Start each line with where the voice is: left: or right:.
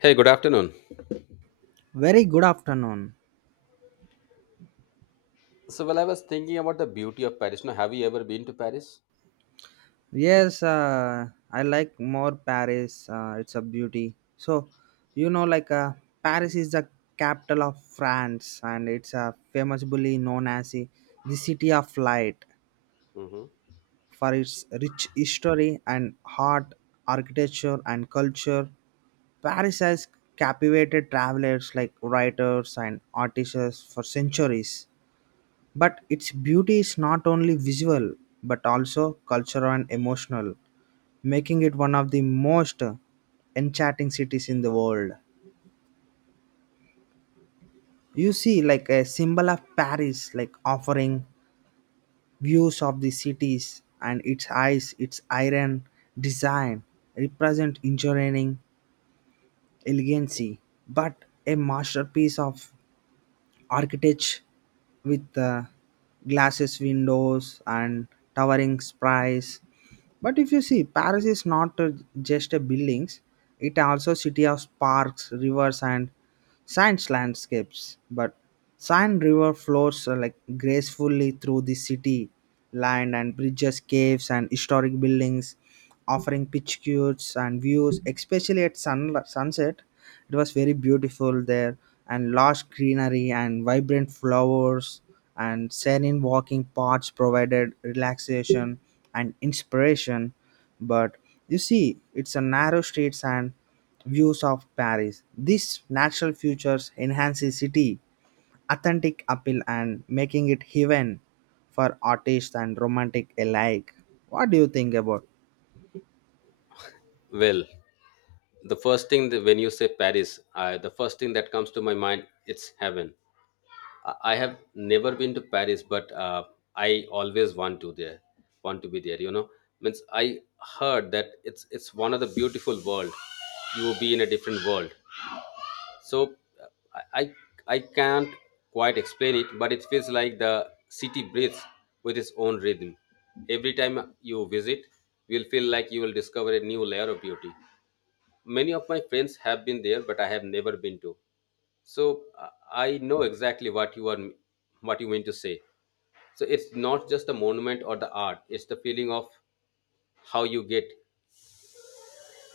left: Hey, good afternoon.
right: Very good afternoon.
left: So, well, I was thinking about the beauty of Paris. Now, have you ever been to Paris?
right: Yes, I like more Paris. It's a beauty. So, you know, like uh, Paris is the capital of France, and it's famously known as the city of light
left: Hmm.
right: for its rich history and art, architecture, and culture. Paris has captivated travelers like writers and artists for centuries. But its beauty is not only visual but also cultural and emotional, making it one of the most enchanting cities in the world. You see, like a symbol of Paris, like offering views of the cities and its eyes, its iron design represent engineering elegancy, but a masterpiece of architecture with glasses windows and towering spires, but if you see, paris is not just a buildings, it also city of parks, rivers and science landscapes, but Seine river flows like gracefully through the city land and bridges caves and historic buildings offering pitch cures and views, especially at sunset. It was very beautiful there, and lush greenery and vibrant flowers and serene walking paths provided relaxation and inspiration. But you see, it's a narrow streets and views of Paris. These natural features enhance the city authentic appeal and making it heaven for artists and romantic alike. What do you think about?
left: Well, the first thing that when you say Paris, I, the first thing that comes to my mind it's heaven. I have never been to Paris, but I always want to there, want to be there. You know, means I heard that it's one of the beautiful world. You will be in a different world. So, I, I I can't quite explain it, but it feels like the city breathes with its own rhythm. Every time you visit, you'll feel like you will discover a new layer of beauty. Many of my friends have been there, but I have never been to. So I know exactly what you are what you mean to say. So it's not just the monument or the art; it's the feeling of how you get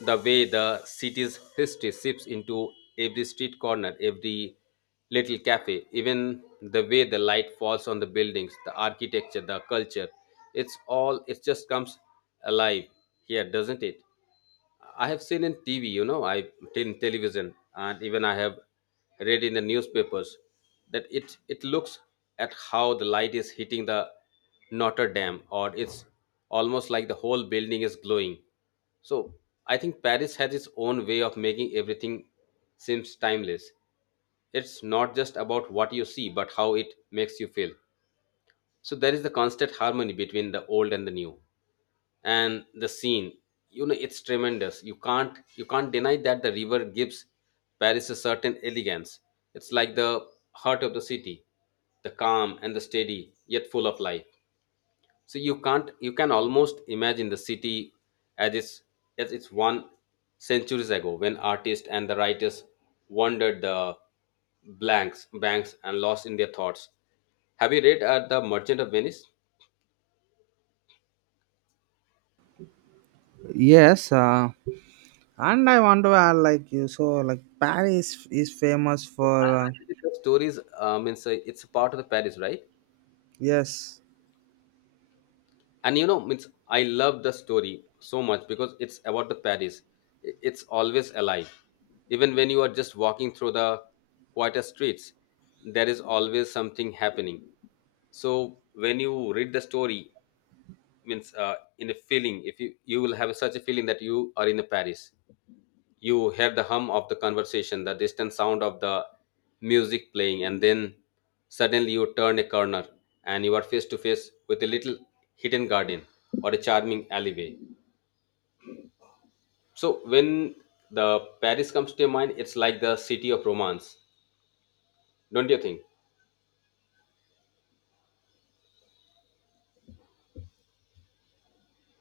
left: the way the city's history seeps into every street corner, every little cafe, even the way the light falls on the buildings, the architecture, the culture. It's all, it just comes alive here, doesn't it? I have seen in TV, you know, I in television, and even I have read in the newspapers that it looks at how the light is hitting the Notre Dame, or it's almost like the whole building is glowing. So I think Paris has its own way of making everything seems timeless. It's not just about what you see, but how it makes you feel. So there is the constant harmony between the old and the new and the scene, you know, it's tremendous. You can't deny that the river gives Paris a certain elegance. It's like the heart of the city, the calm and the steady yet full of life. So you can't, you can almost imagine the city as it's one centuries ago when artists and the writers wandered the blanks banks and lost in their thoughts. Have you read the Merchant of Venice?
right: Yes, and I want to add like you, so like Paris is famous
left: I,
right: for
left: I believe the stories means it's a part of the Paris, right?
right: yes.
left: And you know, means I love the story so much because it's about the Paris. It's always alive, even when you are just walking through the quieter streets. There is always something happening. So when you read the story, means in a feeling, if you will have such a feeling that you are in the Paris. You hear the hum of the conversation, the distant sound of the music playing, and then suddenly you turn a corner and you are face to face with a little hidden garden or a charming alleyway. So when the Paris comes to your mind, it's like the city of romance, don't you think?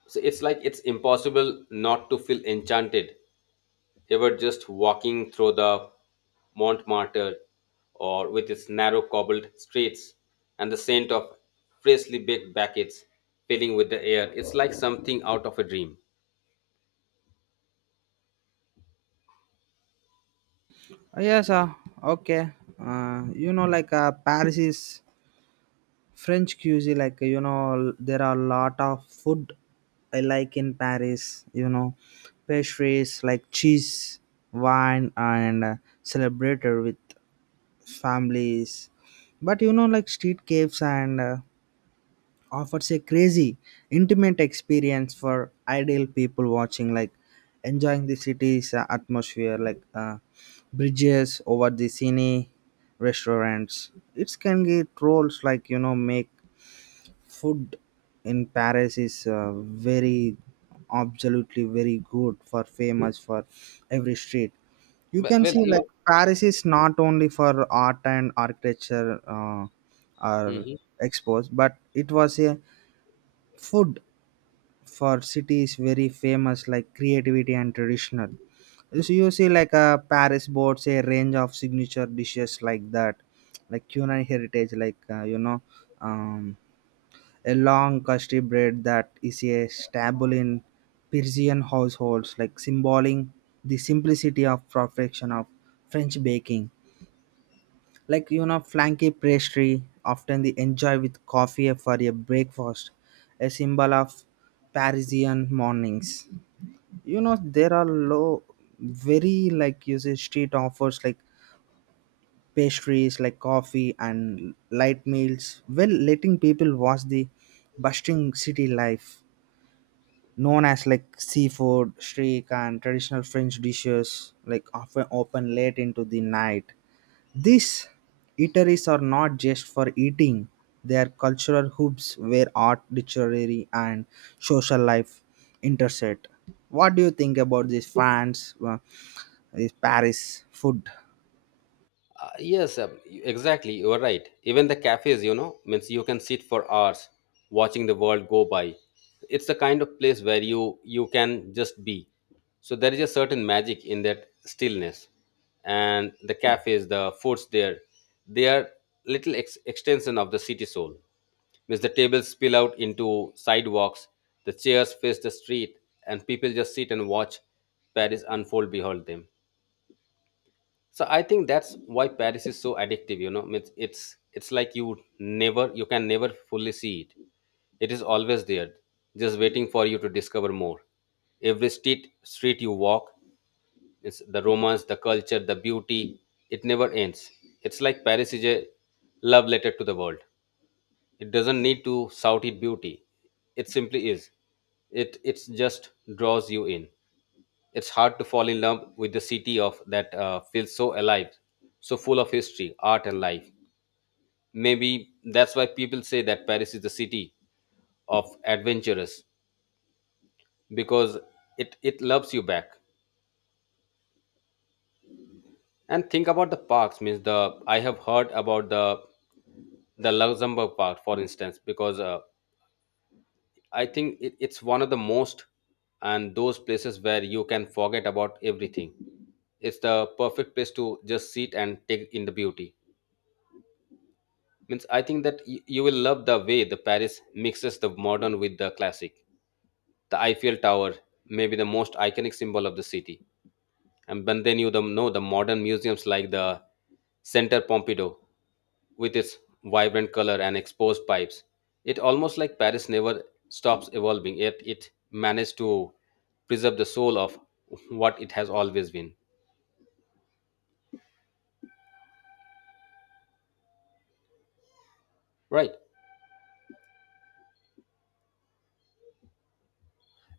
left: So it's like it's impossible not to feel enchanted. They were just walking through the Montmartre or with its narrow cobbled streets and the scent of freshly baked baguettes filling with the air. It's like something out of a dream.
right: Uh, yes, uh, okay. Paris is French cuisine. Like you know, there are a lot of food I like in Paris. You know, pastries like cheese, wine, and celebrated with families. But you know, like street caves and. Offers a crazy, intimate experience for ideal people watching, like enjoying the city's atmosphere, like bridges over the cine, restaurants. It can get roles like, you know, make food in Paris is very absolutely very good for famous for every street. You
left: Well,
right: can
left: well,
right: see like
left: you.
right: Paris is not only for art and architecture are
left: Mhm.
right: exposed, but it was a food for city is very famous like creativity and traditional. So you see, like a paris boasts a range of signature dishes like that, like culinary heritage, like um, a long custard bread that is a staple in parisian households like symboling the simplicity of perfection of french baking, like you know, flanky pastry often they enjoy with coffee for a breakfast, a symbol of parisian mornings. You know, there are low very like you say street offers like pastries like coffee and light meals well letting people watch the bustling city life, known as like seafood streak and traditional french dishes like often open late into the night. These eateries are not just for eating, they are cultural hubs where art, literary, and social life intersect. What do you think about this France, this Paris food?
left: Uh, yes, uh, exactly. You are right. Even the cafes, you know, means you can sit for hours watching the world go by. It's the kind of place where you can just be. So there is a certain magic in that stillness, and the cafes, the foods there, they are little extension of the city soul. Means the tables spill out into sidewalks, the chairs face the street, and people just sit and watch Paris unfold behold them. So I think that's why Paris is so addictive. You know, it's like you would never, you can never fully see it. It is always there, just waiting for you to discover more. Every street you walk, it's the romance, the culture, the beauty. It never ends. It's like Paris is a love letter to the world. It doesn't need to shout it beauty, it simply is. It it's just draws you in. It's hard to fall in love with the city of that feels so alive, so full of history, art and life. Maybe that's why people say that Paris is the city of adventurers because it loves you back. And think about the parks, means the, I have heard about the Luxembourg Park for instance, because I think it's one of the most and those places where you can forget about everything. It's the perfect place to just sit and take in the beauty. Means I think that you will love the way the Paris mixes the modern with the classic. The Eiffel Tower may be the most iconic symbol of the city. And but then you the, know the modern museums like the Center Pompidou with its vibrant color and exposed pipes. It almost like Paris never stops evolving, yet it managed to preserve the soul of what it has always been. Right?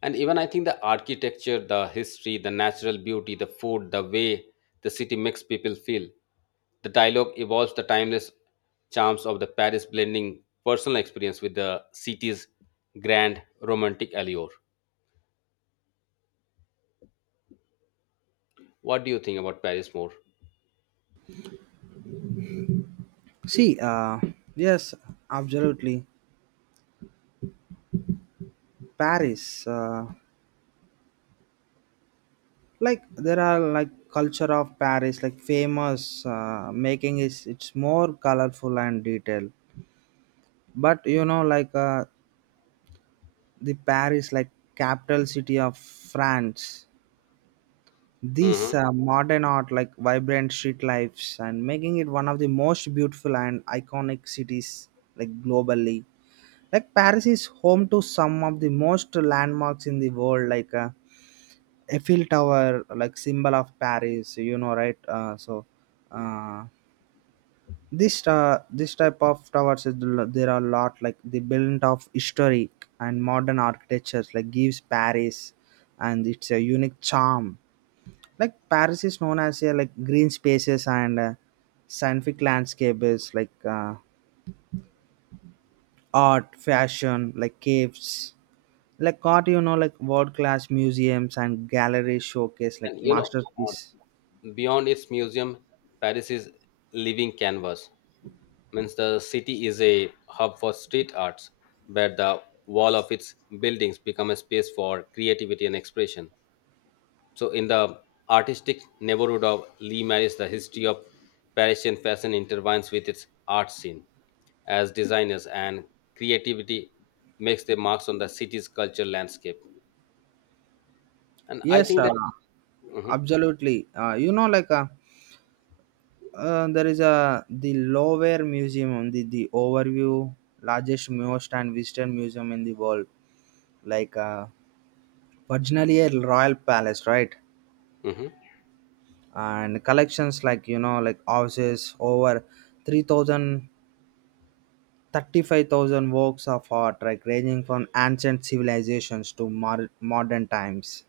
left: And even I think the architecture, the history, the natural beauty, the food, the way the city makes people feel. The dialogue evolves the timeless charms of the Paris, blending personal experience with the city's grand romantic allure. What do you think about Paris more?
right: See, yes, absolutely. Paris, like there are like culture of Paris, like famous making is it's more colorful and detailed. But you know, like the Paris, like capital city of France.
left: Hmm.
right: This modern art, like vibrant street lives, and making it one of the most beautiful and iconic cities, like globally. Like Paris is home to some of the most landmarks in the world, like Eiffel Tower, like symbol of Paris. You know, right? Uh, this this type of towers is there are a lot like the blend of historic and modern architectures like gives paris and it's a unique charm. Like paris is known as a like green spaces and scientific landscapes like art fashion like caves like art, you know, like world class museums and galleries showcase like
left: And you know,
right: masterpiece.
left: beyond its museum, Paris is living canvas. Means the city is a hub for street arts where the wall of its buildings become a space for creativity and expression. So in the artistic neighborhood of Limaris, the history of Parisian fashion intertwines with its art scene as designers and creativity makes their marks on the city's culture landscape, and I
right: Yes,
left: think that. Mhm,
right: absolutely, there is a the Louvre Museum on the overview largest most and visitor museum in the world, like originally a royal palace, right?
left: mhm,
right: And collections like you know like houses over 3000, 35,000 works of art like ranging from ancient modern times.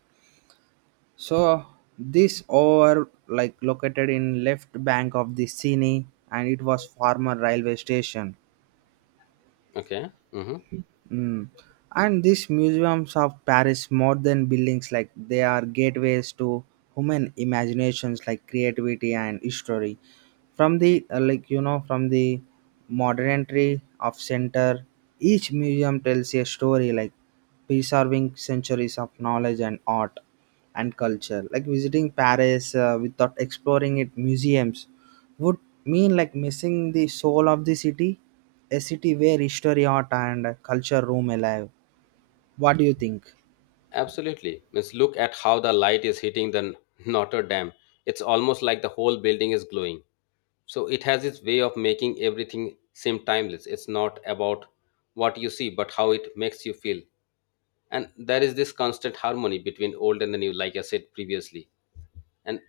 right: So this over like located in left bank of the Seine and it was former railway station.
left: okay, mhm.
right: Mm. And these museums of Paris, more than buildings, like they are gateways to human imaginations, like creativity and history. From the like you know, from the modernity of center, each museum tells a story, like preserving centuries of knowledge and art and culture. Like visiting Paris without exploring it museums would mean like missing the soul of the city, a city where history, art, and culture roam alive. What do you think?
left: Absolutely. Let's look at how the light is hitting the Notre Dame. It's almost like the whole building is glowing. So it has its way of making everything seem timeless. It's not about what you see, but how it makes you feel. And there is this constant harmony between old and the new, like I said previously. And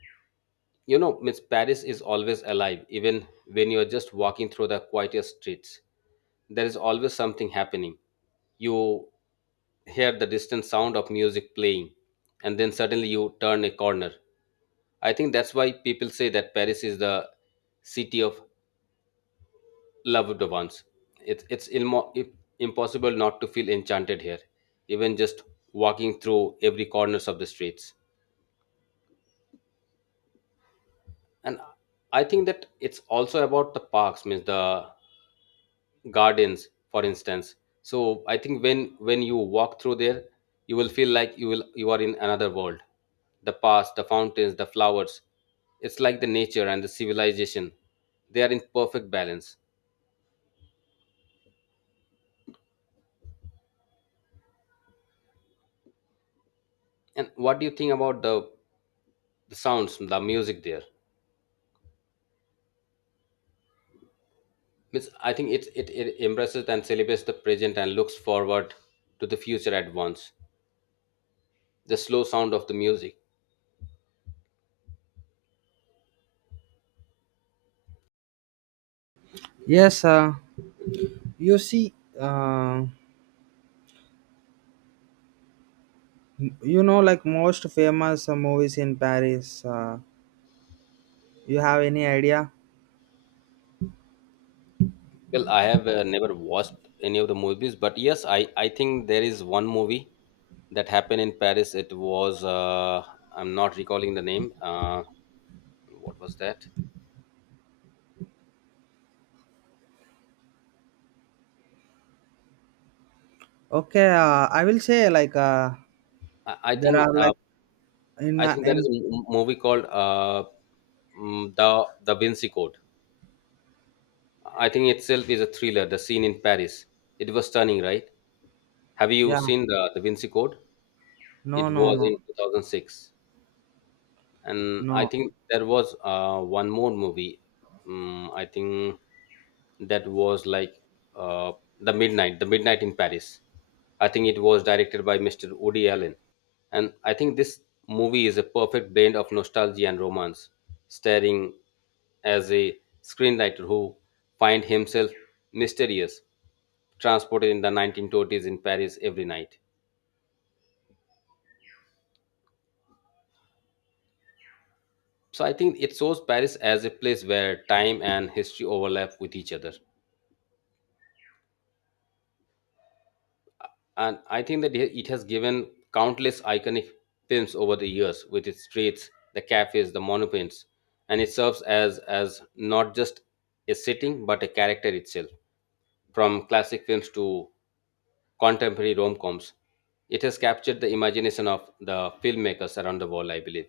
left: you know, Miss Paris is always alive, even when you're just walking through the quietest streets. There is always something happening. You hear the distant sound of music playing, and then suddenly you turn a corner. I think that's why people say that Paris is the city of loved ones. It's impossible not to feel enchanted here, even just walking through every corners of the streets. And I think that it's also about the parks, means the gardens for instance. So I think when you walk through there, you will feel like you are in another world. The past, the fountains, the flowers, it's like the nature and the civilization, they are in perfect balance. And what do you think about the sounds, the music there? Means I think it it embraces and celebrates the present and looks forward to the future at once, the slow sound of the music.
right: Yes, you see, uh, you know, like most famous movies in Paris. You have any idea?
left: Well, I have never watched any of the movies, but yes, I think there is one movie that happened in Paris. It was, I'm not recalling the name. What was that?
right: Okay, I will say like
left: I, I
right: there are
left: think uh,
right: like
left: I think there is
right: in,
left: a movie called the Da Vinci Code. I think itself is a thriller. The scene in Paris, it was stunning, right? Have you
right: yeah.
left: seen the Vinci Code?
right: No,
left: It
right: no,
left: was
right: no,
left: in 2006. And I
right: no.
left: think there was one more movie. I think that was like uh, the Midnight in Paris. I think it was directed by Mr. Woody Allen, and I think this movie is a perfect blend of nostalgia and romance, starring as a screenwriter who find himself mysterious, transported in the 1920s in Paris every night. So I think it shows Paris as a place where time and history overlap with each other. And I think that it has given countless iconic films over the years with its streets, the cafes, the monuments, and it serves as not just a setting but a character itself. From classic films to contemporary rom-coms, it has captured the imagination of the filmmakers around the world, I believe.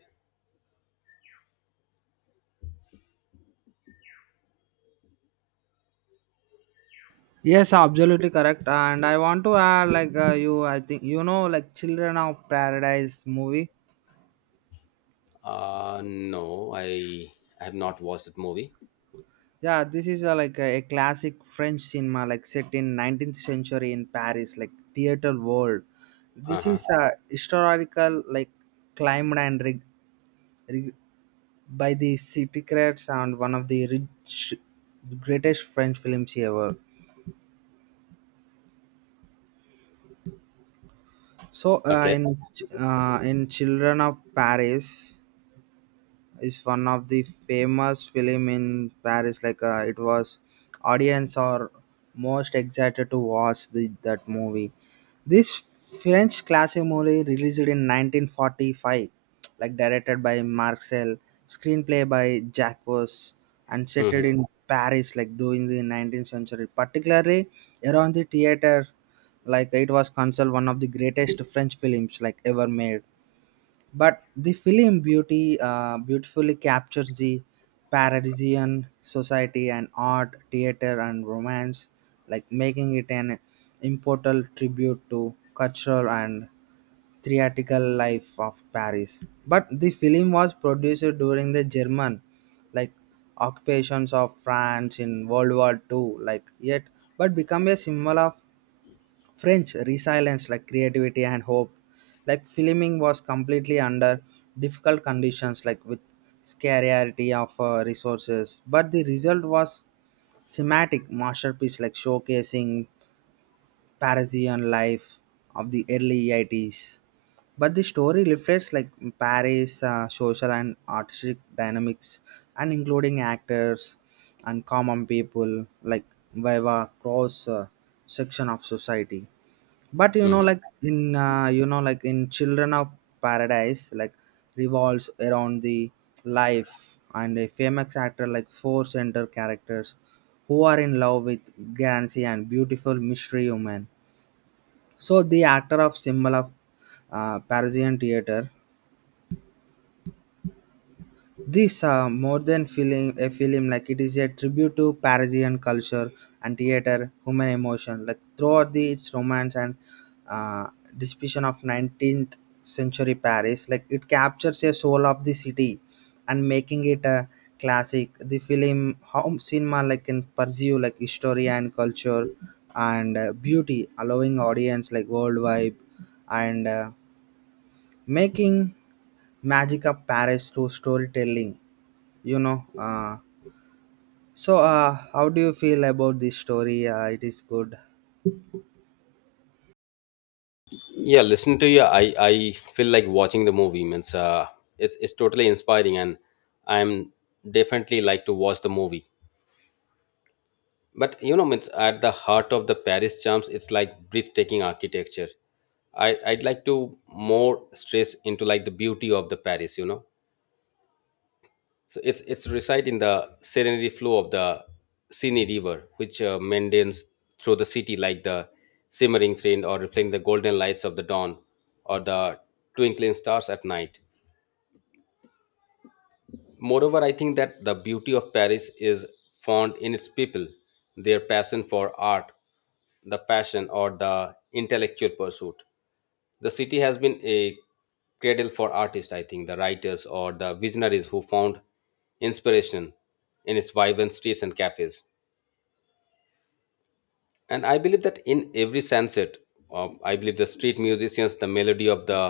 right: Yes, absolutely correct, and I want to add like you, I think you know like Children of Paradise movie.
left: Uh, no, I have not watched that movie.
right: Yeah, this is a, like a classic French cinema, like set in 19th century in Paris, like theater world. This
left: Uh-huh.
right: is a historical like climbed and rig, by the secrets and one of the greatest French films ever. So
left: Okay.
right: in Children of Paris, is one of the famous film in Paris. Like it was, audience are most excited to watch that movie. This French classic movie released in 1945, like directed by Marcel, screenplay by Jacques Vos, and set
left: Mhm.
right: in Paris, like during the 19th century, particularly around the theater. Like it was considered one of the greatest French films like ever made, but the film beauty beautifully captures the parisian society and art theater and romance, like making it an immortal tribute to cultural and theatrical life of paris. But the film was produced during the german like occupations of france in world war Two, like yet but become a symbol of French resilience, like creativity and hope. Like filming was completely under difficult conditions, like with scarcity of resources. But the result was cinematic masterpiece, like showcasing Parisian life of the early 80s. But the story reflects like Paris social and artistic dynamics, and including actors and common people, like via cross section of society. But you know,
left: Hmm.
right: like in children of paradise like revolves around the life and a famous actor like four center characters who are in love with Gansi and beautiful mystery woman. So the actor of symbol of parisian theater. This more than feeling a film, like it is a tribute to Parisian culture and theater, human emotion. Like throughout the its romance and uh, description of 19th century Paris, like it captures a soul of the city and making it a classic. The film home cinema like can pursue like history and culture and beauty, allowing audience like worldwide and making magic of Paris through storytelling. You know, so how do you feel about this story? It is good.
left: Yeah, listening to you. I feel like watching the movie. Means it's totally inspiring, and I'm definitely like to watch the movie. But you know, means at the heart of the Paris charms, it's like breathtaking architecture. I'd like to more stress into like the beauty of the Paris. You know. So it's reside in the serenity flow of the Sini River, which meanders through the city like the simmering rain or reflecting the golden lights of the dawn or the twinkling stars at night. Moreover, I think that the beauty of Paris is found in its people, their passion for art, the passion or the intellectual pursuit. The city has been a cradle for artists, I think, the writers or the visionaries who found inspiration in its vibrant streets and cafes, and I believe that in every sunset, I believe the street musicians, the melody of the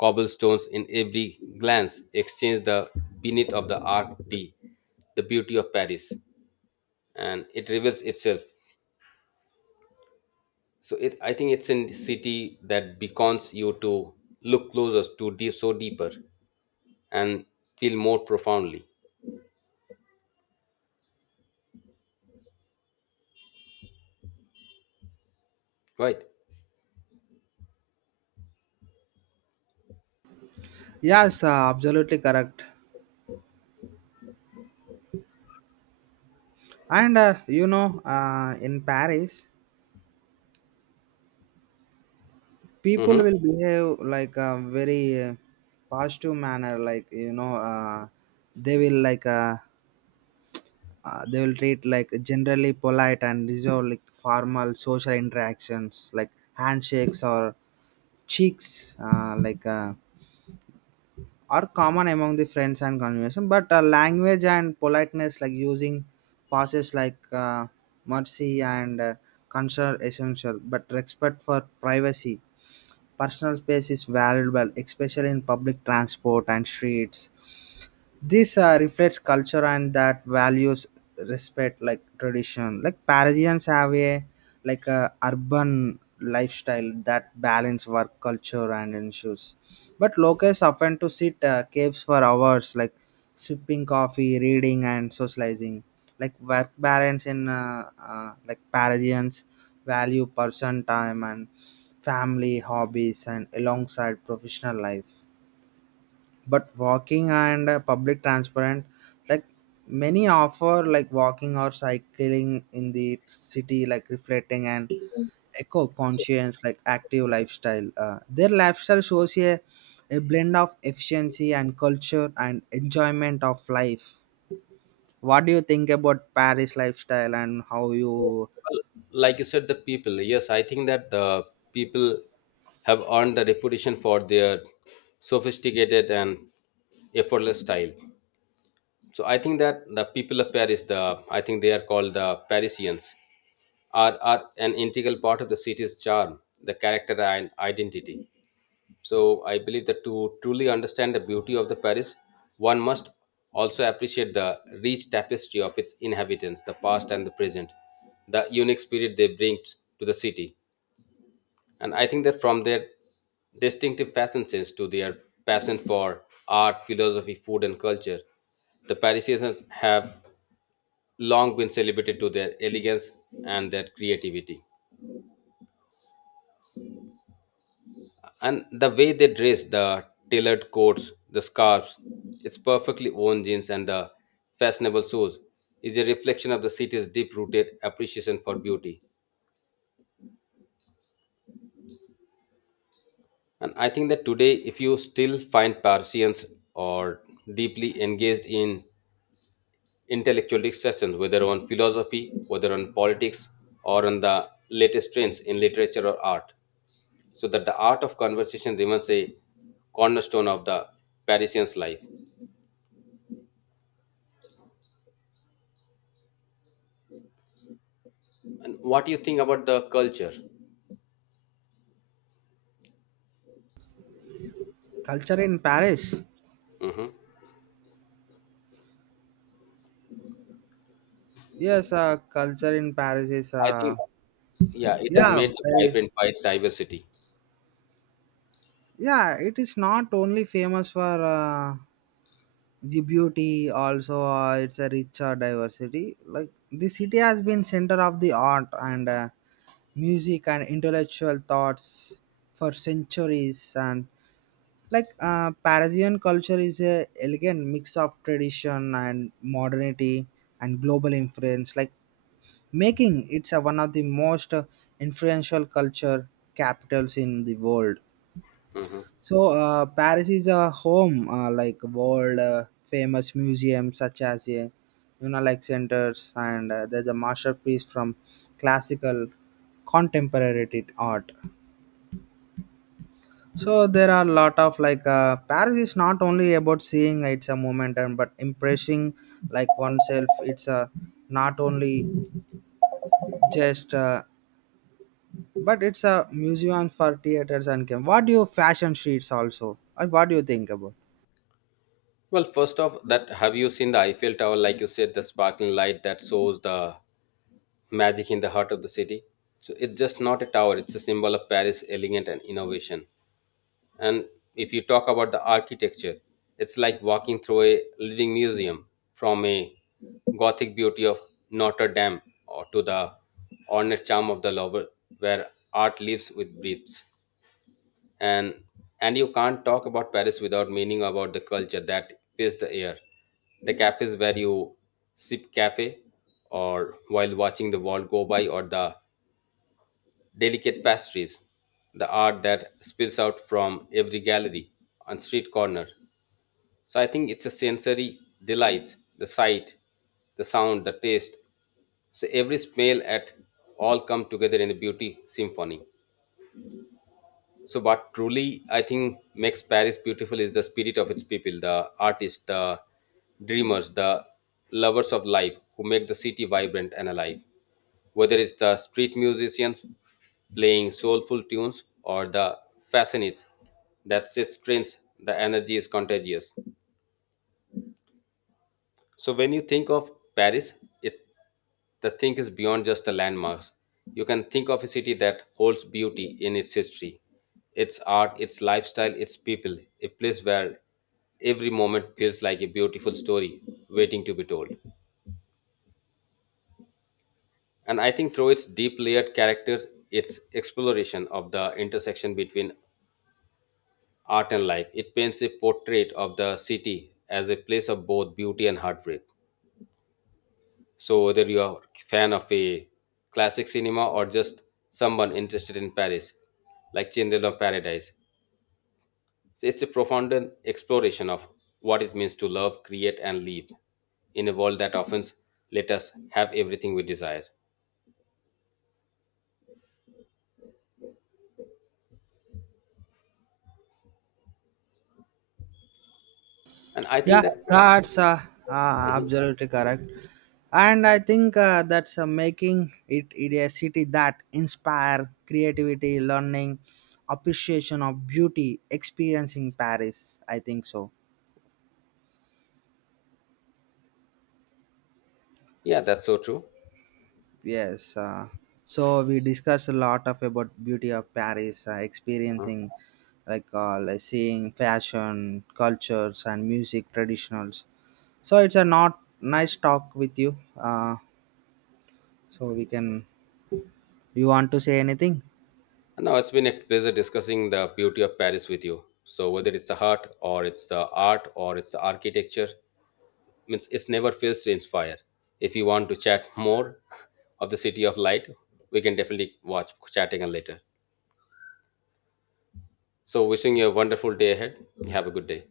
left: cobblestones, in every glance exchange, the beneath of the art d, the beauty of Paris, and it reveals itself. So it, I think it's a city that beckons you to look closer, to deep, so deeper, and feel more profoundly, right?
right: Yes, absolutely correct. And you know, in Paris, people
left: Hmm.
right: will behave like a very positive manner. Like you know, they will like. Uh, they will treat like generally polite and reserve like formal social interactions like handshakes or cheeks are common among the friends and conversation, but language and politeness like using passes like mercy and concern essential, but respect for privacy personal space is valuable, especially in public transport and streets. This reflects culture and that values respect like tradition, like parisians have a like a urban lifestyle that balance work culture and issues, but locals often to sit caves for hours like sipping coffee reading and socializing, like work balance in like parisians value person time and family hobbies and alongside professional life, but walking and public transport like many offer like walking or cycling in the city like reflecting and eco conscious like active lifestyle. Their lifestyle shows a blend of efficiency and culture and enjoyment of life. What do you think about paris lifestyle and how you
left: Like you said, the people, yes, I think that the people have earned the reputation for their sophisticated and effortless style. So I think that the people of Paris, the, I think they are called the Parisians, are an integral part of the city's charm, the character and identity. So I believe that to truly understand the beauty of the Paris, one must also appreciate the rich tapestry of its inhabitants, the past and the present, the unique spirit they bring to the city. And I think that from their distinctive fashion sense to their passion for art, philosophy, food, and culture, the Parisians have long been celebrated to their elegance and their creativity. And the way they dress, the tailored coats, the scarves, its perfectly worn jeans, and the fashionable shoes is a reflection of the city's deep rooted appreciation for beauty. And I think that today, if you still find Parisians or deeply engaged in intellectual discussions, whether on philosophy, whether on politics, or on the latest trends in literature or art, so that the art of conversation remains a cornerstone of the Parisian's life. What do you think about the culture?
right: culture in paris?
left: Hmm.
right: Yes, culture in paris is
left: I think, yeah, it has
right: yeah,
left: made the
right: Paris.
left: vibrant fight diversity.
right: Yeah, it is not only famous for the beauty, also it's a rich diversity, like the city has been center of the art and music and intellectual thoughts for centuries, and like parisian culture is a elegant mix of tradition and modernity and global influence, like making it's a, one of the most influential culture capitals in the world.
left: Hmm.
right: So Paris is a home like world famous museums such as Unalike centers and there's a masterpiece from classical contemporary art. So there are a lot of like Paris is not only about seeing it's a moment and but impressing like oneself. It's a not only just but it's a museum for theaters and game. What do you fashion sheets also? What do you think about?
left: Well, first off, that have you seen the Eiffel Tower? Like you said, the sparkling light that shows the magic in the heart of the city. So it's just not a tower; it's a symbol of Paris' elegance and innovation. And if you talk about the architecture, it's like walking through a living museum from a Gothic beauty of Notre Dame or to the ornate charm of the Louvre, where art lives with breathes. And and you can't talk about Paris without meaning about the culture that fills the air. The cafes where you sip cafe or while watching the world go by, or the delicate pastries, the art that spills out from every gallery and street corner. So I think it's a sensory delight, the sight, the sound, the taste. So every smell at all come together in a beauty symphony. So, what truly I think makes Paris beautiful is the spirit of its people, the artists, the dreamers, the lovers of life who make the city vibrant and alive. Whether it's the street musicians playing soulful tunes or the fascinates that sits trains, the energy is contagious. So when you think of Paris, it, the thing is beyond just the landmarks. You can think of a city that holds beauty in its history, its art, its lifestyle, its people, a place where every moment feels like a beautiful story waiting to be told. And I think through its deep layered characters, its exploration of the intersection between art and life, it paints a portrait of the city as a place of both beauty and heartbreak. So, whether you are a fan of a classic cinema or just someone interested in Paris, like Children of Paradise, it's a profound exploration of what it means to love, create, and live in a world that often let us have everything we desire. And I
right: Yeah,
left: think that,
right: that's uh,
left: mhm,
right: absolutely correct. And I think that's making it a city that inspire creativity, learning, appreciation of beauty, experiencing Paris. I think so.
left: yeah, that's so true.
right: Yes. So we discussed a lot of about beauty of Paris, experiencing like seeing fashion, cultures, and music traditionals. So it's a not nice talk with you. So we can, you want to say anything?
left: And now it's been a pleasure discussing the beauty of Paris with you. So, whether it's the art, or it's the art, or it's the architecture, means it's never fails to inspire. If you want to chat more of the City of Light, we can definitely watch chatting and later. So wishing you a wonderful day ahead. Have a good day.